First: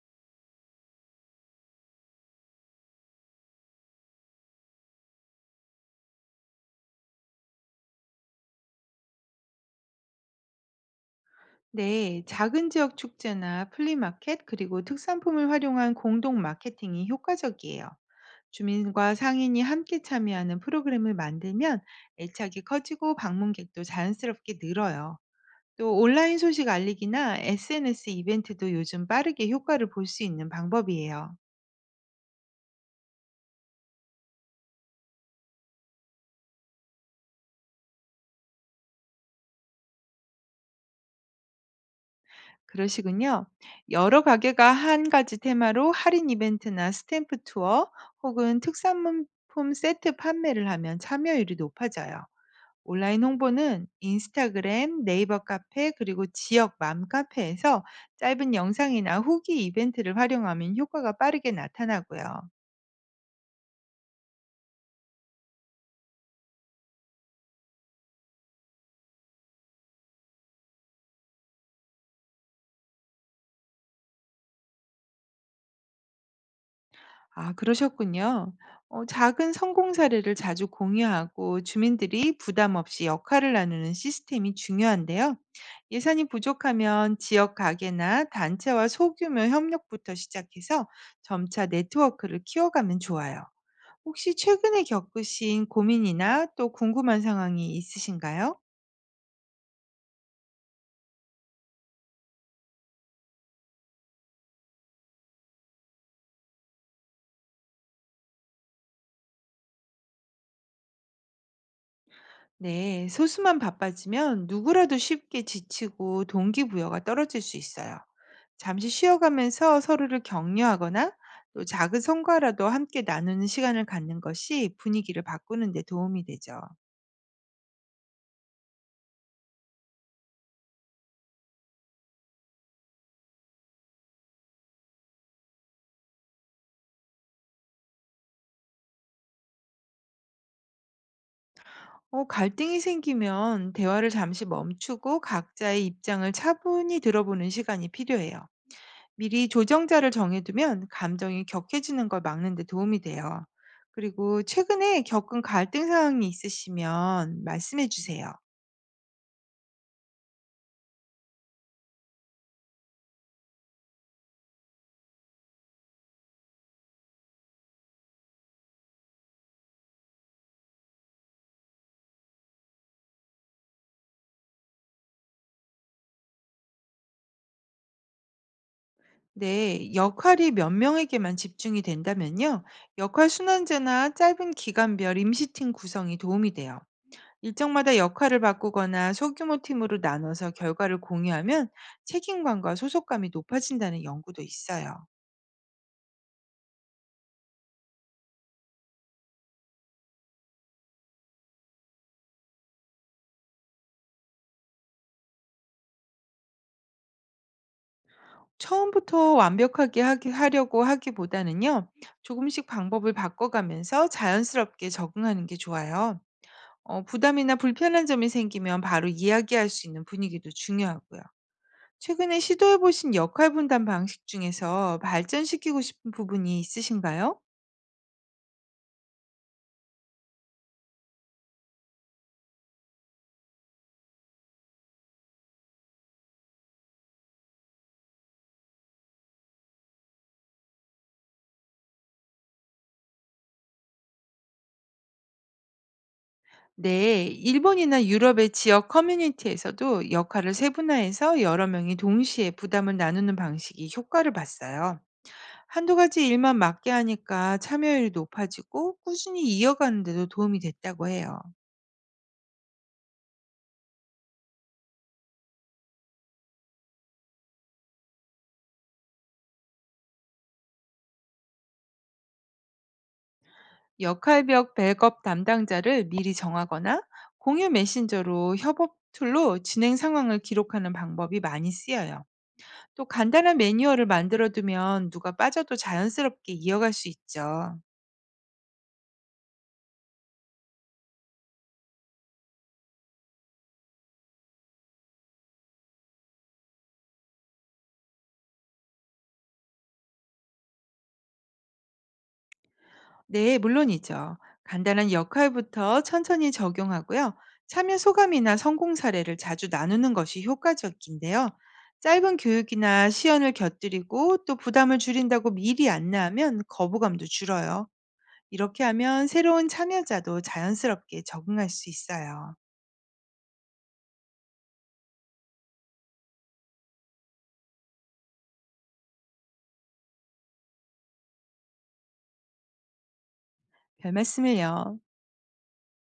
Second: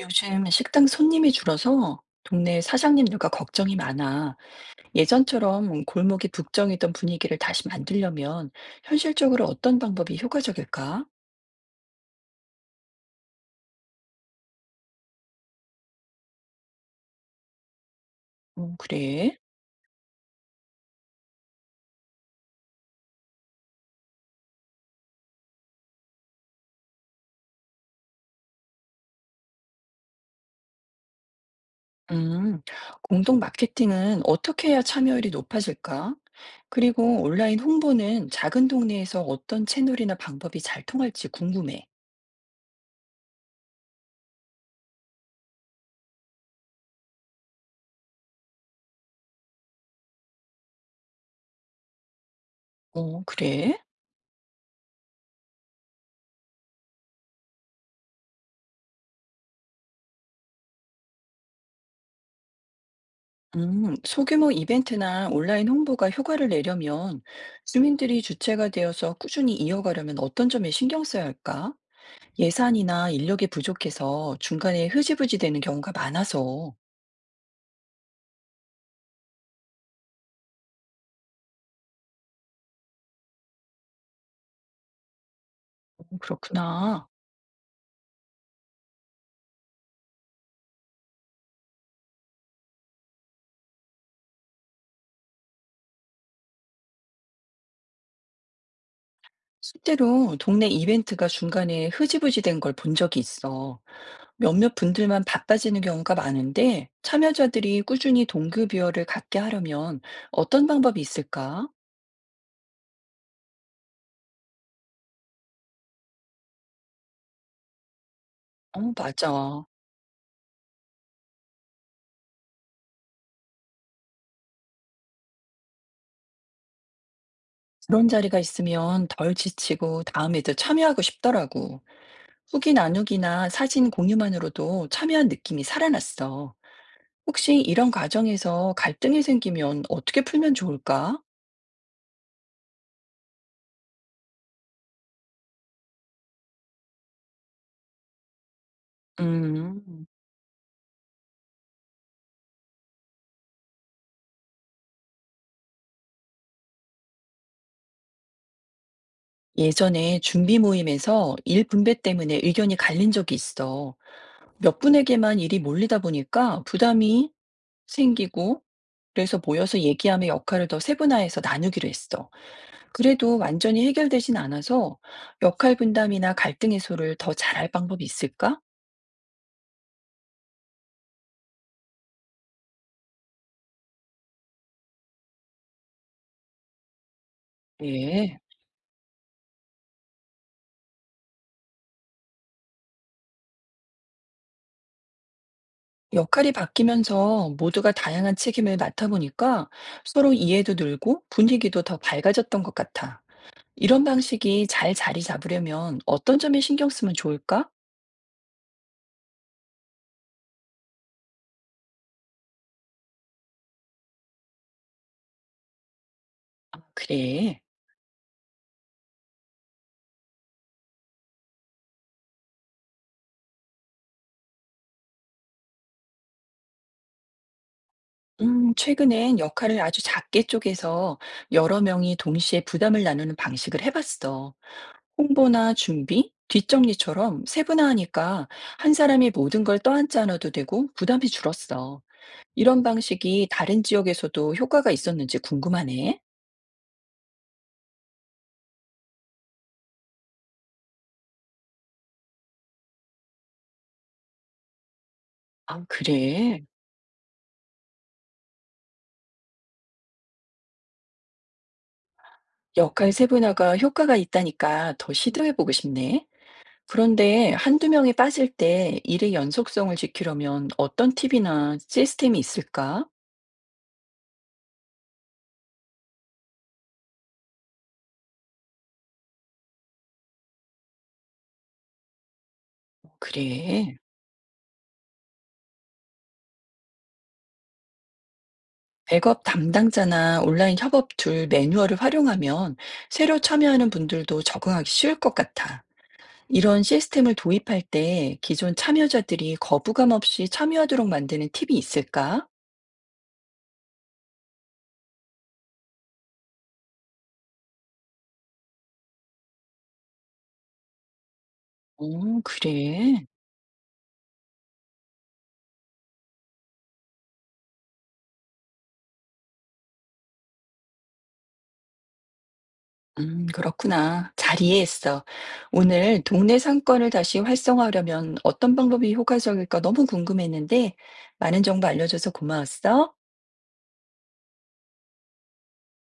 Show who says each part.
Speaker 1: 요즘 식당 손님이 줄어서 동네 사장님들과 걱정이 많아. 예전처럼 골목이 북적이던 분위기를 다시 만들려면 현실적으로 어떤 방법이 효과적일까?
Speaker 2: 네, 작은 지역 축제나 플리마켓 그리고 특산품을 활용한 공동 마케팅이 효과적이에요.
Speaker 1: 어,
Speaker 2: 주민과
Speaker 1: 그래.
Speaker 2: 상인이 함께 참여하는 프로그램을 만들면 애착이 커지고 방문객도 자연스럽게 늘어요. 또 온라인 소식 알리기나 SNS 이벤트도 요즘 빠르게 효과를 볼 수 있는 방법이에요.
Speaker 1: 음, 공동 마케팅은 어떻게 해야 참여율이 높아질까? 그리고 온라인 홍보는 작은 동네에서 어떤 채널이나 방법이 잘 통할지 궁금해.
Speaker 2: 그러시군요. 여러 가게가 한 가지 테마로 할인 이벤트나 스탬프 투어 혹은 특산품 세트 판매를 하면 참여율이 높아져요.
Speaker 1: 어,
Speaker 2: 온라인
Speaker 1: 그래?
Speaker 2: 홍보는 인스타그램, 네이버 카페, 그리고 지역 맘카페에서 짧은 영상이나 후기 이벤트를 활용하면 효과가 빠르게 나타나고요.
Speaker 1: 소규모 이벤트나 온라인 홍보가 효과를 내려면 주민들이 주체가 되어서 꾸준히 이어가려면 어떤 점에 신경 써야 할까? 예산이나 인력이 부족해서 중간에 흐지부지 되는 경우가 많아서.
Speaker 2: 아, 그러셨군요. 작은 성공 사례를 자주 공유하고 주민들이 부담 없이 역할을 나누는 시스템이 중요한데요. 예산이
Speaker 1: 그렇구나.
Speaker 2: 부족하면 지역 가게나 단체와 소규모 협력부터 시작해서 점차 네트워크를 키워가면 좋아요. 혹시 최근에 겪으신 고민이나 또 궁금한 상황이 있으신가요?
Speaker 1: 실제로 동네 이벤트가 중간에 흐지부지 된 걸 본 적이 있어. 몇몇 분들만 바빠지는 경우가 많은데 참여자들이 꾸준히 동급이어를 갖게 하려면 어떤 방법이 있을까?
Speaker 2: 네, 소수만 바빠지면 누구라도 쉽게 지치고 동기부여가 떨어질 수 있어요.
Speaker 1: 어,
Speaker 2: 잠시
Speaker 1: 맞아.
Speaker 2: 쉬어가면서 서로를 격려하거나 또 작은 성과라도 함께 나누는 시간을 갖는 것이 분위기를 바꾸는 데 도움이 되죠.
Speaker 1: 그런 자리가 있으면 덜 지치고 다음에 더 참여하고 싶더라고. 후기 나누기나 사진 공유만으로도 참여한 느낌이 살아났어. 혹시 이런 과정에서 갈등이 생기면 어떻게 풀면 좋을까?
Speaker 2: 갈등이 생기면 대화를 잠시 멈추고 각자의 입장을 차분히 들어보는 시간이 필요해요. 미리
Speaker 1: 음,
Speaker 2: 조정자를 정해두면 감정이 격해지는 걸 막는 데 도움이 돼요. 그리고 최근에 겪은 갈등 상황이 있으시면 말씀해 주세요.
Speaker 1: 예전에 준비 모임에서 일 분배 때문에 의견이 갈린 적이 있어. 몇 분에게만 일이 몰리다 보니까 부담이 생기고, 그래서 모여서 얘기하며 역할을 더 세분화해서 나누기로 했어. 그래도 완전히 해결되진 않아서 역할 분담이나 갈등 해소를 더 잘할 방법이 있을까?
Speaker 2: 네, 역할이 몇 명에게만 집중이 된다면요. 역할 순환제나 짧은 기간별 임시팀 구성이 도움이 돼요. 일정마다
Speaker 1: 네.
Speaker 2: 역할을 바꾸거나 소규모 팀으로 나눠서 결과를 공유하면 책임감과 소속감이 높아진다는 연구도 있어요.
Speaker 1: 역할이 바뀌면서 모두가 다양한 책임을 맡아보니까 서로 이해도 늘고 분위기도 더 밝아졌던 것 같아. 이런 방식이 잘 자리 잡으려면 어떤 점에 신경 쓰면 좋을까?
Speaker 2: 처음부터 완벽하게 하기 하려고 하기보다는요. 조금씩 방법을 바꿔가면서 자연스럽게 적응하는 게 좋아요.
Speaker 1: 아,
Speaker 2: 부담이나
Speaker 1: 그래.
Speaker 2: 불편한 점이 생기면 바로 이야기할 수 있는 분위기도 중요하고요. 최근에 시도해 보신 역할 분담 방식 중에서 발전시키고 싶은 부분이 있으신가요?
Speaker 1: 최근엔 역할을 아주 작게 쪼개서 여러 명이 동시에 부담을 나누는 방식을 해봤어. 홍보나 준비, 뒷정리처럼 세분화하니까 한 사람이 모든 걸 떠안지 않아도 되고 부담이 줄었어. 이런 방식이 다른 지역에서도 효과가 있었는지 궁금하네.
Speaker 2: 네, 일본이나 유럽의 지역 커뮤니티에서도 역할을 세분화해서 여러 명이 동시에 부담을 나누는 방식이 효과를 봤어요.
Speaker 1: 아,
Speaker 2: 한두 가지 일만
Speaker 1: 그래.
Speaker 2: 맡게 하니까 참여율이 높아지고 꾸준히 이어가는 데도 도움이 됐다고 해요.
Speaker 1: 역할 세분화가 효과가 있다니까 더 시도해보고 싶네. 그런데 한두 명이 빠질 때 일의 연속성을 지키려면 어떤 팁이나 시스템이 있을까?
Speaker 2: 역할별 백업 담당자를 미리 정하거나 공유 메신저로 협업 툴로 진행 상황을 기록하는 방법이 많이 쓰여요. 또 간단한
Speaker 1: 그래.
Speaker 2: 매뉴얼을 만들어 두면 누가 빠져도 자연스럽게 이어갈 수 있죠.
Speaker 1: 백업 담당자나 온라인 협업 툴 매뉴얼을 활용하면 새로 참여하는 분들도 적응하기 쉬울 것 같아. 이런 시스템을 도입할 때 기존 참여자들이 거부감 없이 참여하도록 만드는 팁이 있을까?
Speaker 2: 네, 물론이죠. 간단한 역할부터 천천히 적용하고요. 참여 소감이나 성공 사례를 자주 나누는 것이 효과적인데요. 짧은
Speaker 1: 어,
Speaker 2: 교육이나
Speaker 1: 그래.
Speaker 2: 시연을 곁들이고 또 부담을 줄인다고 미리 안내하면 거부감도 줄어요. 이렇게 하면 새로운 참여자도 자연스럽게 적응할 수 있어요.
Speaker 1: 그렇구나. 잘 이해했어. 오늘 동네 상권을 다시 활성화하려면 어떤 방법이 효과적일까 너무 궁금했는데 많은 정보 알려줘서 고마웠어.
Speaker 2: 별 말씀을요.